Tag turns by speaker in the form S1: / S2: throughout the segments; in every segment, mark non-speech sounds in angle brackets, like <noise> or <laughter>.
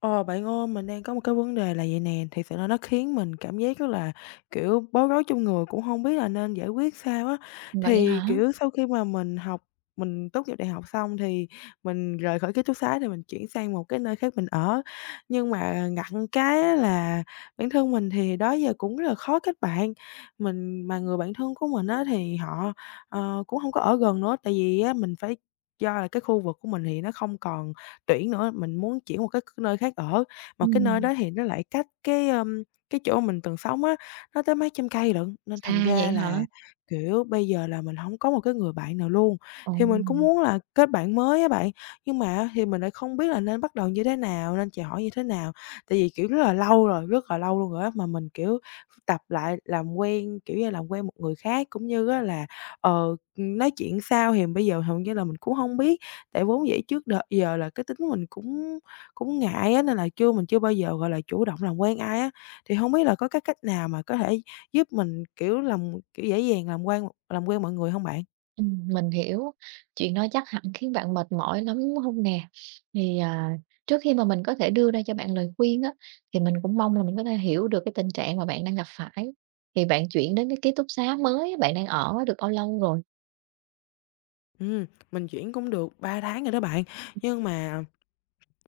S1: Ờ, bạn ơi, mình đang có một cái vấn đề là vậy nè, thì sự là nó khiến mình cảm giác rất là, kiểu, bối rối trong người, cũng không biết là nên giải quyết sao á.
S2: Vậy
S1: Thì,
S2: hả?
S1: kiểu, sau khi mà mình tốt nghiệp đại học xong thì mình rời khỏi ký túc xá thì mình chuyển sang một cái nơi khác mình ở. Nhưng mà ngặt cái á là bản thân mình thì đó giờ cũng rất là khó kết bạn, mình mà người bạn thân của mình á thì họ, cũng không có ở gần nữa, tại vì á mình phải do là cái khu vực của mình thì nó không còn tuyển nữa, mình muốn chuyển một cái nơi khác ở, mà cái nơi
S2: Ừm,
S1: đó thì nó lại cách cái, cái chỗ mình từng sống á, nó tới mấy trăm cây lận, nên
S2: à,
S1: thành ra
S2: vậy
S1: là,
S2: hả?
S1: kiểu, bây giờ là mình không có một cái người bạn nào luôn.
S2: Ồ,
S1: Thì mình cũng muốn là kết bạn mới á bạn, nhưng mà thì mình lại không biết là nên bắt đầu như thế nào, nên chào hỏi như thế nào, tại vì, kiểu, rất là lâu rồi, rất là lâu luôn rồi á, mà mình, kiểu, tập lại làm quen, kiểu như, làm quen một người khác cũng như á là, ờ, nói chuyện sao thì bây giờ hầu như là mình cũng không biết. Tại vốn dĩ trước đợt giờ là cái tính mình cũng cũng ngại á, nên là chưa mình chưa bao giờ, gọi là, chủ động làm quen ai á. Thì hông biết là có cái cách nào mà có thể giúp mình, kiểu, làm kiểu, dễ dàng làm quan làm quen mọi người hông bạn?
S2: mình hiểu, chuyện đó chắc hẳn khiến bạn mệt mỏi lắm, đúng hông nè? Thì, trước khi mà mình có thể đưa ra cho bạn lời khuyên á, thì mình cũng mong là mình có thể hiểu được cái tình trạng mà bạn đang gặp phải. Thì bạn chuyển đến cái ký túc xá mới bạn đang ở được bao lâu rồi?
S1: Ừm, mình chuyển cũng được 3 tháng rồi đó bạn, nhưng mà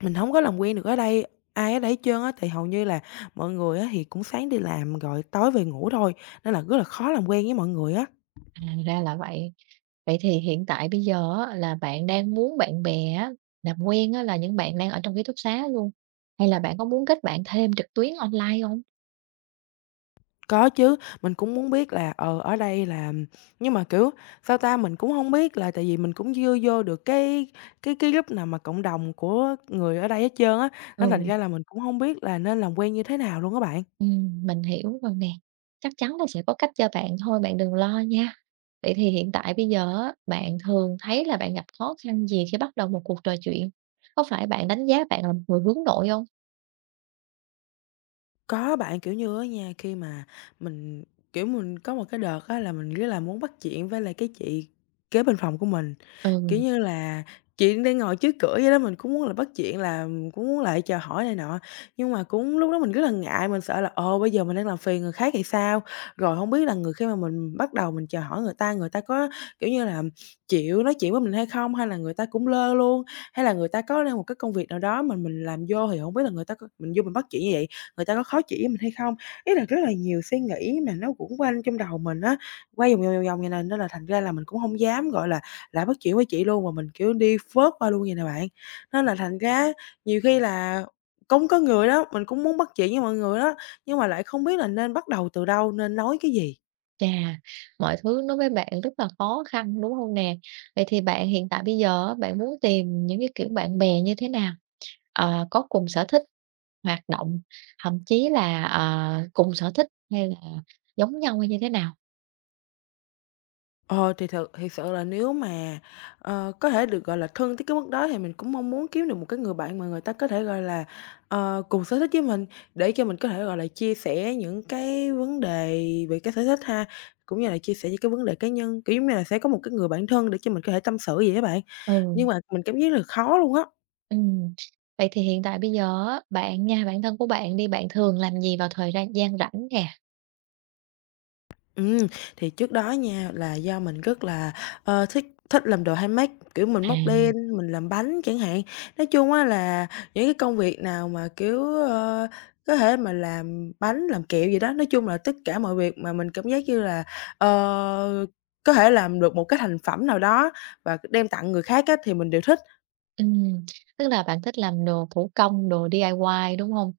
S1: mình hổng có làm quen được ở đây ai ở đây hết trơn á. Tại hầu như là mọi người á thì cũng sáng đi làm rồi tối về ngủ thôi, nên là rất là khó làm quen với mọi người á.
S2: À, ra là vậy. Vậy thì hiện tại bây giờ á, là bạn đang muốn bạn bè á, làm quen á, là những bạn đang ở trong ký túc xá luôn, hay là bạn có muốn kết bạn thêm trực tuyến online không?
S1: Có chứ, mình cũng muốn biết là, ở đây là nhưng mà, kiểu, sao ta, mình cũng không biết là tại vì mình cũng chưa vô được cái group nào mà cộng đồng của người ở đây hết trơn á, nên thành
S2: Ừ.
S1: ra là mình cũng không biết là nên làm quen như thế nào luôn các bạn.
S2: Mình hiểu rồi nè. Chắc chắn là sẽ có cách cho bạn thôi, bạn đừng lo nha. Vậy thì hiện tại bây giờ á, bạn thường thấy là bạn gặp khó khăn gì khi bắt đầu một cuộc trò chuyện? Có phải bạn đánh giá bạn là một người hướng nội không?
S1: Có bạn, kiểu như á nha, khi mà mình, kiểu, mình có một cái đợt á là mình rất là muốn bắt chuyện với lại cái chị kế bên phòng của mình. Kiểu
S2: Ừ,
S1: như là, chị đang ngồi trước cửa vậy đó, mình cũng muốn là bắt chuyện là, cũng muốn lại chào hỏi này nọ, nhưng mà cũng lúc đó mình rất là ngại, mình sợ là, ồ, bây giờ mình đang làm phiền người khác thì sao? Rồi không biết là khi mà mình bắt đầu mình chào hỏi người ta có, kiểu như là, chịu nói chuyện với mình hay không? Hay là người ta cũng lơ luôn? Hay là người ta có đang một cái công việc nào đó mà mình làm vô thì không biết là người ta có mình vô mình bắt chuyện như vậy, người ta có khó chịu với mình hay không? Ý là rất là nhiều suy nghĩ mà nó cũng quanh trong đầu mình á, quay vòng, vòng, vòng, vòng vầy nè, nên là thành ra là mình cũng không dám, gọi là, lại bắt chuyện với chị luôn, mà mình, kiểu, đi phớt qua luôn vậy nè bạn. Nên là thành ra nhiều khi là cũng có người đó, mình cũng muốn bắt chuyện với mọi người đó, nhưng mà lại không biết là nên bắt đầu từ đâu, nên nói cái gì.
S2: chà, mọi thứ đối với bạn rất là khó khăn, đúng không nè? Vậy thì bạn hiện tại bây giờ á, bạn muốn tìm những cái kiểu bạn bè như thế nào? Ờ, có cùng sở thích, hoạt động, thậm chí là, cùng sở thích hay là giống nhau hay như thế nào?
S1: Ờ, thì thiệt sự là nếu mà, có thể được, gọi là, thân tới cái mức đó thì mình cũng mong muốn kiếm được một cái người bạn mà người ta có thể, gọi là, cùng sở thích với mình, để cho mình có thể, gọi là, chia sẻ những cái vấn đề về cái sở thích ha, cũng như là chia sẻ những cái vấn đề cá nhân, kiểu, giống như là sẽ có một cái người bạn thân để cho mình có thể tâm sự gì á bạn.
S2: Ừ.
S1: Nhưng mà mình cảm giác là khó luôn á.
S2: Ừm, vậy thì hiện tại bây giờ á, bạn nha, bản thân của bạn đi, bạn thường làm gì vào thời ran gian rảnh nè?
S1: Ừm, thì trước đó nha là do mình rất là, thích thích làm đồ handmade, kiểu, mình móc len,
S2: À.
S1: mình làm bánh chẳng hạn. Nói chung á là những cái công việc nào mà, kiểu, có thể mà làm bánh, làm kẹo gì đó, nói chung là tất cả mọi việc mà mình cảm giác như là, ờ, có thể làm được một cái thành phẩm nào đó và đem tặng người khác á thì mình đều thích.
S2: Ừm, tức là bạn thích làm đồ thủ công, đồ DIY, đúng không?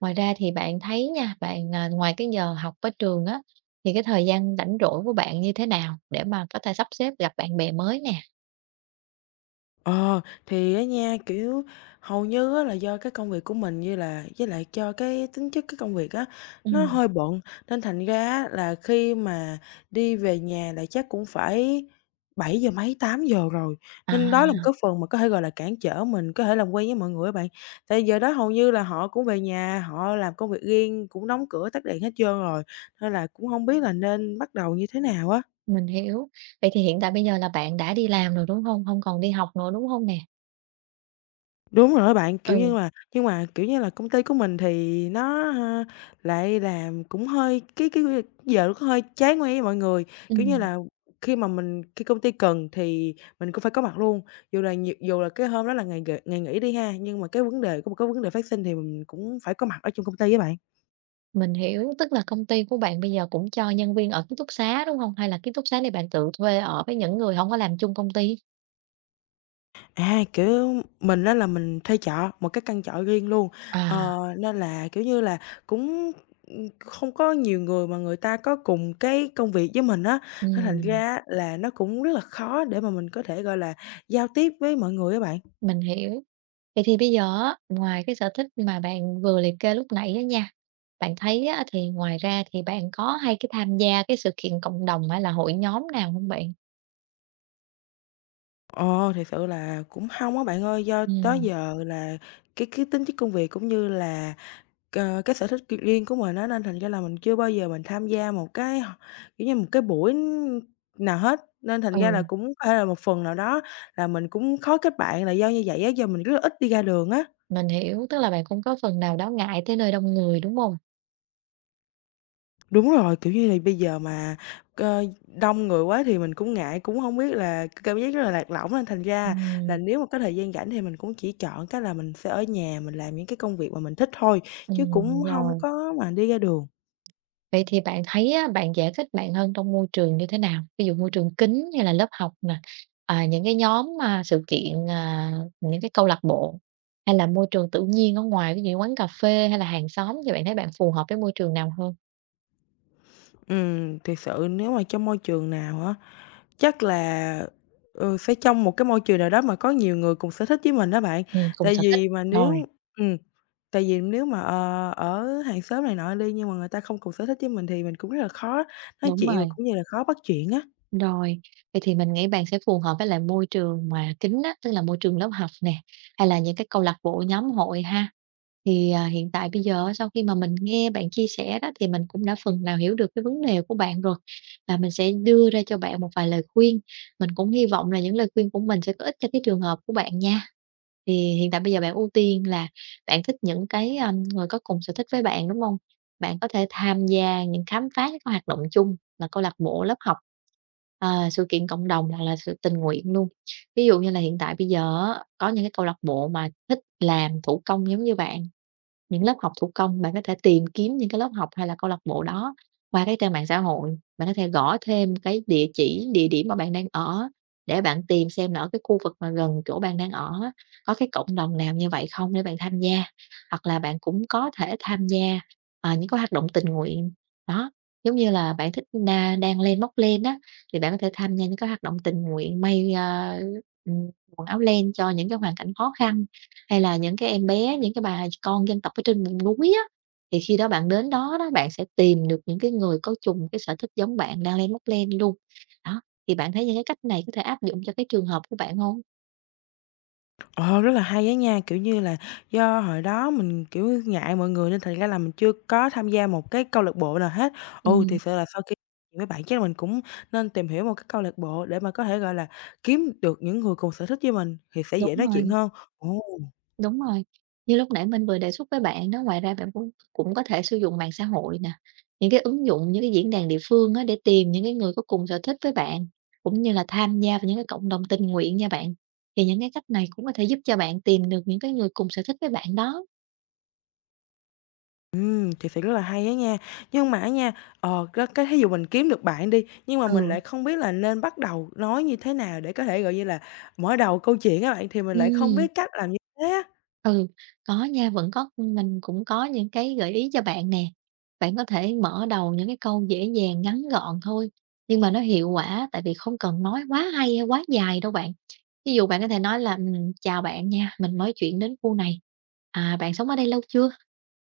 S2: Ngoài ra thì bạn thấy nha, bạn, ngoài cái giờ học ở trường á, thì cái thời gian rảnh rỗi của bạn như thế nào để mà có thể sắp xếp gặp bạn bè mới nè?
S1: Ờ, thì á nha, kiểu, hầu như á là do cái công việc của mình như là với lại cho cái tính chất cái công việc á, nó
S2: Ừm.
S1: hơi bận, nên thành ra á là khi mà đi về nhà là chắc cũng phải 7 giờ mấy, 8 giờ rồi,
S2: À.
S1: nên đó là một cái phần mà có thể, gọi là, cản trở mình có thể làm quen với mọi người á bạn. Tại giờ đó hầu như là họ cũng về nhà, họ làm công việc riêng, cũng đóng cửa tắt đèn hết trơn rồi, nên là cũng không biết là nên bắt đầu như thế nào á.
S2: Mình hiểu. Vậy thì hiện tại bây giờ là bạn đã đi làm rồi, đúng không, không còn đi học nữa, đúng không nè?
S1: Đúng rồi bạn, kiểu
S2: Ừ,
S1: như là nhưng mà, kiểu như là, công ty của mình thì nó, ha, lại làm cũng hơi cái giờ nó cũng hơi trái ngoe với mọi người. Kiểu như
S2: ừm.
S1: là, khi mà mình khi công ty cần thì mình cũng phải có mặt luôn, dù là cái hôm đó là ngày nghỉ đi ha, nhưng mà cái vấn đề có một cái vấn đề phát sinh thì mình cũng phải có mặt ở trong công ty với bạn.
S2: Mình hiểu, tức là công ty của bạn bây giờ cũng cho nhân viên ở ký túc xá, đúng không? Hay là ký túc xá này bạn tự thuê ở với những người không có làm chung công ty?
S1: À, kiểu, mình á là mình thuê trọ, một cái căn trọ riêng luôn,
S2: À.
S1: nên là, kiểu như là, cũng, không có nhiều người mà người ta có cùng cái công việc với mình á, nên thành
S2: Ừm,
S1: ra á là nó cũng rất là khó để mà mình có thể, gọi là, giao tiếp với mọi người á bạn.
S2: mình hiểu. Vậy thì bây giờ á, ngoài cái sở thích mà bạn vừa liệt kê lúc nãy á nha, bạn thấy á thì ngoài ra thì bạn có hay cái tham gia cái sự kiện cộng đồng hay là hội nhóm nào không bạn?
S1: Ờ, thiệt sự là cũng hông á bạn ơi, do đó
S2: Ừm,
S1: giờ là cái tính chất công việc cũng như là cái sở thích riêng của mình á, nên thành ra là mình chưa bao giờ mình tham gia một cái h kiểu như, một cái buổi nào hết, nên thành
S2: ừ,
S1: ra là cũng có thể là một phần nào đó là mình cũng khó kết bạn là do như vậy á, giờ mình rất là ít đi ra đường á.
S2: mình hiểu, tức là bạn cũng có phần nào đó ngại tới nơi đông người, đúng không?
S1: Đúng rồi, kiểu như là, bây giờ mà cơ đông người quá thì mình cũng ngại, cũng không biết là cảm giác rất là lạc lõng nên thành ra là
S2: Ừm,
S1: nếu mà có thời gian rảnh thì mình cũng chỉ chọn cái là mình sẽ ở nhà mình làm những cái công việc mà mình thích thôi, chứ cũng không
S2: rồi.
S1: có mà đi ra đường.
S2: Vậy thì bạn thấy á, bạn dễ thích bạn hơn trong môi trường như thế nào? Ví dụ môi trường kín hay là lớp học nè, những cái nhóm, sự kiện, những cái câu lạc bộ, hay là môi trường tự nhiên ở ngoài, ví dụ như quán cà phê hay là hàng xóm thì bạn thấy bạn phù hợp với môi trường nào hơn?
S1: Thiệt sự nếu mà trong môi trường nào á chắc là, ừ, phải trong một cái môi trường nào đó mà có nhiều người cùng sở thích với mình đó bạn.
S2: Cùng
S1: Tại
S2: sở thích.
S1: vì mà
S2: Rồi.
S1: nếu ừm, tại vì nếu mà, ở hàng xóm này nọ đi nhưng mà người ta không cùng sở thích với mình thì mình cũng rất là khó nói
S2: Đúng
S1: chuyện và
S2: rồi,
S1: cũng như là khó bắt chuyện á.
S2: rồi. Vậy thì mình nghĩ bạn sẽ phù hợp với lại môi trường mà kín á, tức là môi trường lớp học nè, hay là những cái câu lạc bộ, nhóm hội ha. Thì, hiện tại bây giờ á, sau khi mà mình nghe bạn chia sẻ đó thì mình cũng đã phần nào hiểu được cái vấn đề của bạn rồi, và mình sẽ đưa ra cho bạn một vài lời khuyên. Mình cũng hy vọng là những lời khuyên của mình sẽ có ích cho cái trường hợp của bạn nha. Thì hiện tại bây giờ bạn ưu tiên là bạn thích những cái, người có cùng sở thích với bạn, đúng không? Bạn có thể tham gia những khám phá những cái hoạt động chung là câu lạc bộ, lớp học, sự kiện cộng đồng hoặc là sự tình nguyện luôn. Ví dụ như là hiện tại bây giờ á, có những cái câu lạc bộ mà thích làm thủ công giống như bạn, những lớp học thủ công, bạn có thể tìm kiếm những cái lớp học hay là câu lạc bộ đó qua cái trang mạng xã hội. Bạn có thể gõ thêm cái địa chỉ, địa điểm mà bạn đang ở để bạn tìm xem là ở cái khu vực mà gần chỗ bạn đang ở á, có cái cộng đồng nào như vậy không để bạn tham gia. Hoặc là bạn cũng có thể tham gia, những cái hoạt động tình nguyện, đó, giống như là bạn thích đa đang lên móc len á, thì bạn có thể tham gia những cái hoạt động tình nguyện may, ừm, quần áo len cho những cái hoàn cảnh khó khăn. Hay là những cái em bé, những cái bà con dân tộc ở trên vùng núi á, thì khi đó bạn đến đó đó, bạn sẽ tìm được những cái người có chung cái sở thích giống bạn đang lên móc len luôn. Đó, thì bạn thấy những cái cách này có thể áp dụng cho cái trường hợp của bạn hông?
S1: Ờ, rất là hay á nha, kiểu như là, do hồi đó mình, kiểu, ngại mọi người nên thành ra là mình chưa có tham gia một cái câu lạc bộ nào hết. Ừ,
S2: Ừm.
S1: thì sự là sau khi với bạn chắc là mình cũng nên tìm hiểu một cái câu lạc bộ để mà có thể, gọi là, kiếm được những người cùng sở thích với mình thì sẽ
S2: Đúng
S1: dễ nói chuyện
S2: rồi.
S1: hơn. Ồ,
S2: Đúng rồi, như lúc nãy mình vừa đề xuất với bạn đó, ngoài ra bạn cũng cũng có thể sử dụng mạng xã hội nè, những cái ứng dụng, những cái diễn đàn địa phương á, để tìm những cái người có cùng sở thích với bạn, cũng như là tham gia vào những cái cộng đồng tình nguyện nha bạn. Thì những cái cách này cũng có thể giúp cho bạn tìm được những cái người cùng sở thích với bạn đó.
S1: thiệt sự rất là hay á nha. Nhưng mà á nha, cái thí dụ mình kiếm được bạn đi, nhưng mà mình
S2: Ừ.
S1: lại không biết là nên bắt đầu nói như thế nào để có thể, gọi như là, mở đầu câu chuyện các bạn, thì mình lại không
S2: Ừm.
S1: biết cách làm như thế.
S2: Ừ, có nha, vẫn có, mình cũng có những cái gợi ý cho bạn nè. Bạn có thể mở đầu những cái câu dễ dàng, ngắn gọn thôi, nhưng mà nó hiệu quả, tại vì không cần nói quá hay hay quá dài đâu bạn. Ví dụ bạn có thể nói là, "Chào bạn nha, mình mới chuyển đến khu này, à, bạn sống ở đây lâu chưa?"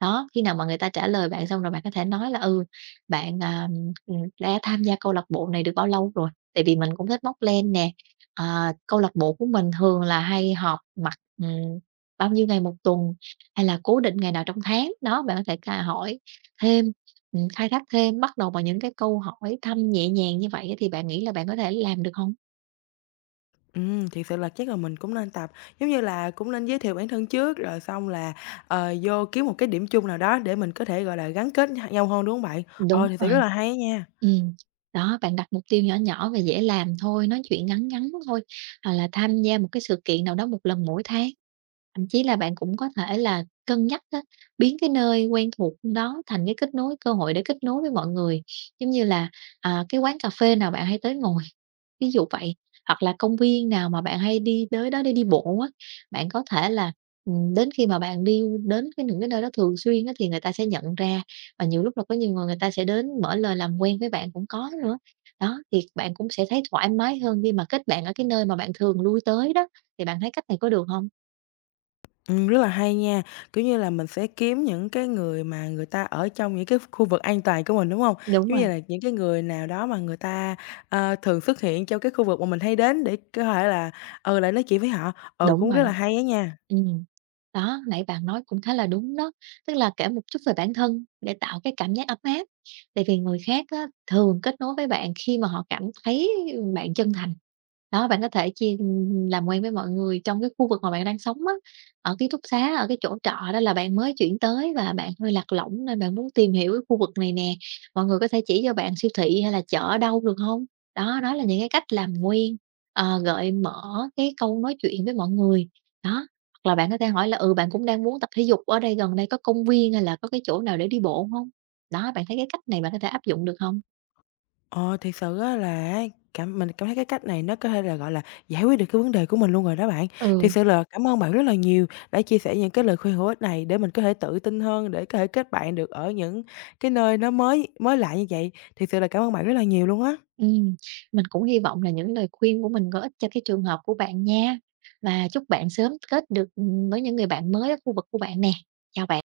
S2: Đó, khi nào mà người ta trả lời bạn xong rồi bạn có thể nói là "Ừ, bạn, à, đã tham gia câu lạc bộ này được bao lâu rồi?" Tại vì mình cũng thích móc len nè. À, câu lạc bộ của mình thường là hay họp mặt, bao nhiêu ngày một tuần hay là cố định ngày nào trong tháng. Đó, bạn có thể cà hỏi thêm, khai thác thêm, bắt đầu bằng những cái câu hỏi thăm nhẹ nhàng như vậy thì bạn nghĩ là bạn có thể làm được không?
S1: Thiệt sự là chắc là mình cũng nên tập, giống như là, cũng nên giới thiệu bản thân trước, rồi xong là, vô kiếm một cái điểm chung nào đó để mình có thể, gọi là, gắn kết nhau hơn, đúng hông bạn?
S2: Đúng
S1: Ờ, thiệt sự
S2: rồi.
S1: rất là hay nha,
S2: Ừm, đó, bạn đặt mục tiêu nhỏ nhỏ và dễ làm thôi, nói chuyện ngắn ngắn thôi, hoặc là tham gia một cái sự kiện nào đó một lần mỗi tháng. Thậm chí là bạn cũng có thể là cân nhắc á, biến cái nơi quen thuộc đó thành cái kết nối cơ hội để kết nối với mọi người. Giống như là, cái quán cà phê nào bạn hay tới ngồi, <laughs> ví dụ vậy, hoặc là công viên nào mà bạn hay đi tới đó để đi bộ á, bạn có thể là, đến khi mà bạn đi đến cái những cái nơi đó thường xuyên á, thì người ta sẽ nhận ra và nhiều lúc là có nhiều người người ta sẽ đến mở lời làm quen với bạn cũng có nữa. Đó, thì bạn cũng sẽ thấy thoải mái hơn khi mà kết bạn ở cái nơi mà bạn thường lui tới đó, thì bạn thấy cách này có được không?
S1: ừm, rất là hay nha, kiểu như là, mình sẽ kiếm những cái người mà người ta ở trong những cái khu vực an toàn của mình, đúng không?
S2: Đúng
S1: Giống
S2: rồi.
S1: như là những cái người nào đó mà người ta, thường xuất hiện trong cái khu vực mà mình hay đến để có thể là, ừ, lại nói chuyện với họ, ừ,
S2: Đúng
S1: cũng
S2: rồi.
S1: rất là hay á nha.
S2: Ừm, đó, nãy bạn nói cũng khá là đúng đó, tức là kể một chút về bản thân để tạo cái cảm giác ấm áp. Tại vì người khác á, thường kết nối với bạn khi mà họ cảm thấy bạn chân thành. Đó, bạn có thể chia làm quen với mọi người trong cái khu vực mà bạn đang sống á, ở ký túc xá, ở cái chỗ trọ đó là bạn mới chuyển tới và bạn hơi lạc lõng nên bạn muốn tìm hiểu cái khu vực này nè, mọi người có thể chỉ cho bạn siêu thị hay là chợ ở đâu được không? Đó, đó là những cái cách làm quen, gợi mở cái câu nói chuyện với mọi người, đó. Hoặc là bạn có thể hỏi là "Ừ, bạn cũng đang muốn tập thể dục ở đây gần đây có công viên hay là có cái chỗ nào để đi bộ không?" Đó, bạn thấy cái cách này bạn có thể áp dụng được không?
S1: Ờ, thiệt sự á là mình cảm thấy cái cách này nó có thể là, gọi là, giải quyết được cái vấn đề của mình luôn rồi đó bạn.
S2: Ừ,
S1: Thiệt sự là cảm ơn bạn rất là nhiều đã chia sẻ những cái lời khuyên hữu ích này để mình có thể tự tin hơn, để có thể kết bạn được ở những cái nơi nó mới mới lạ như vậy. Thiệt sự là cảm ơn bạn rất là nhiều luôn á.
S2: ừm, mình cũng hy vọng là những lời khuyên của mình có ích cho cái trường hợp của bạn nha, và chúc bạn sớm kết được, với những người bạn mới ở khu vực của bạn nè. Chào bạn.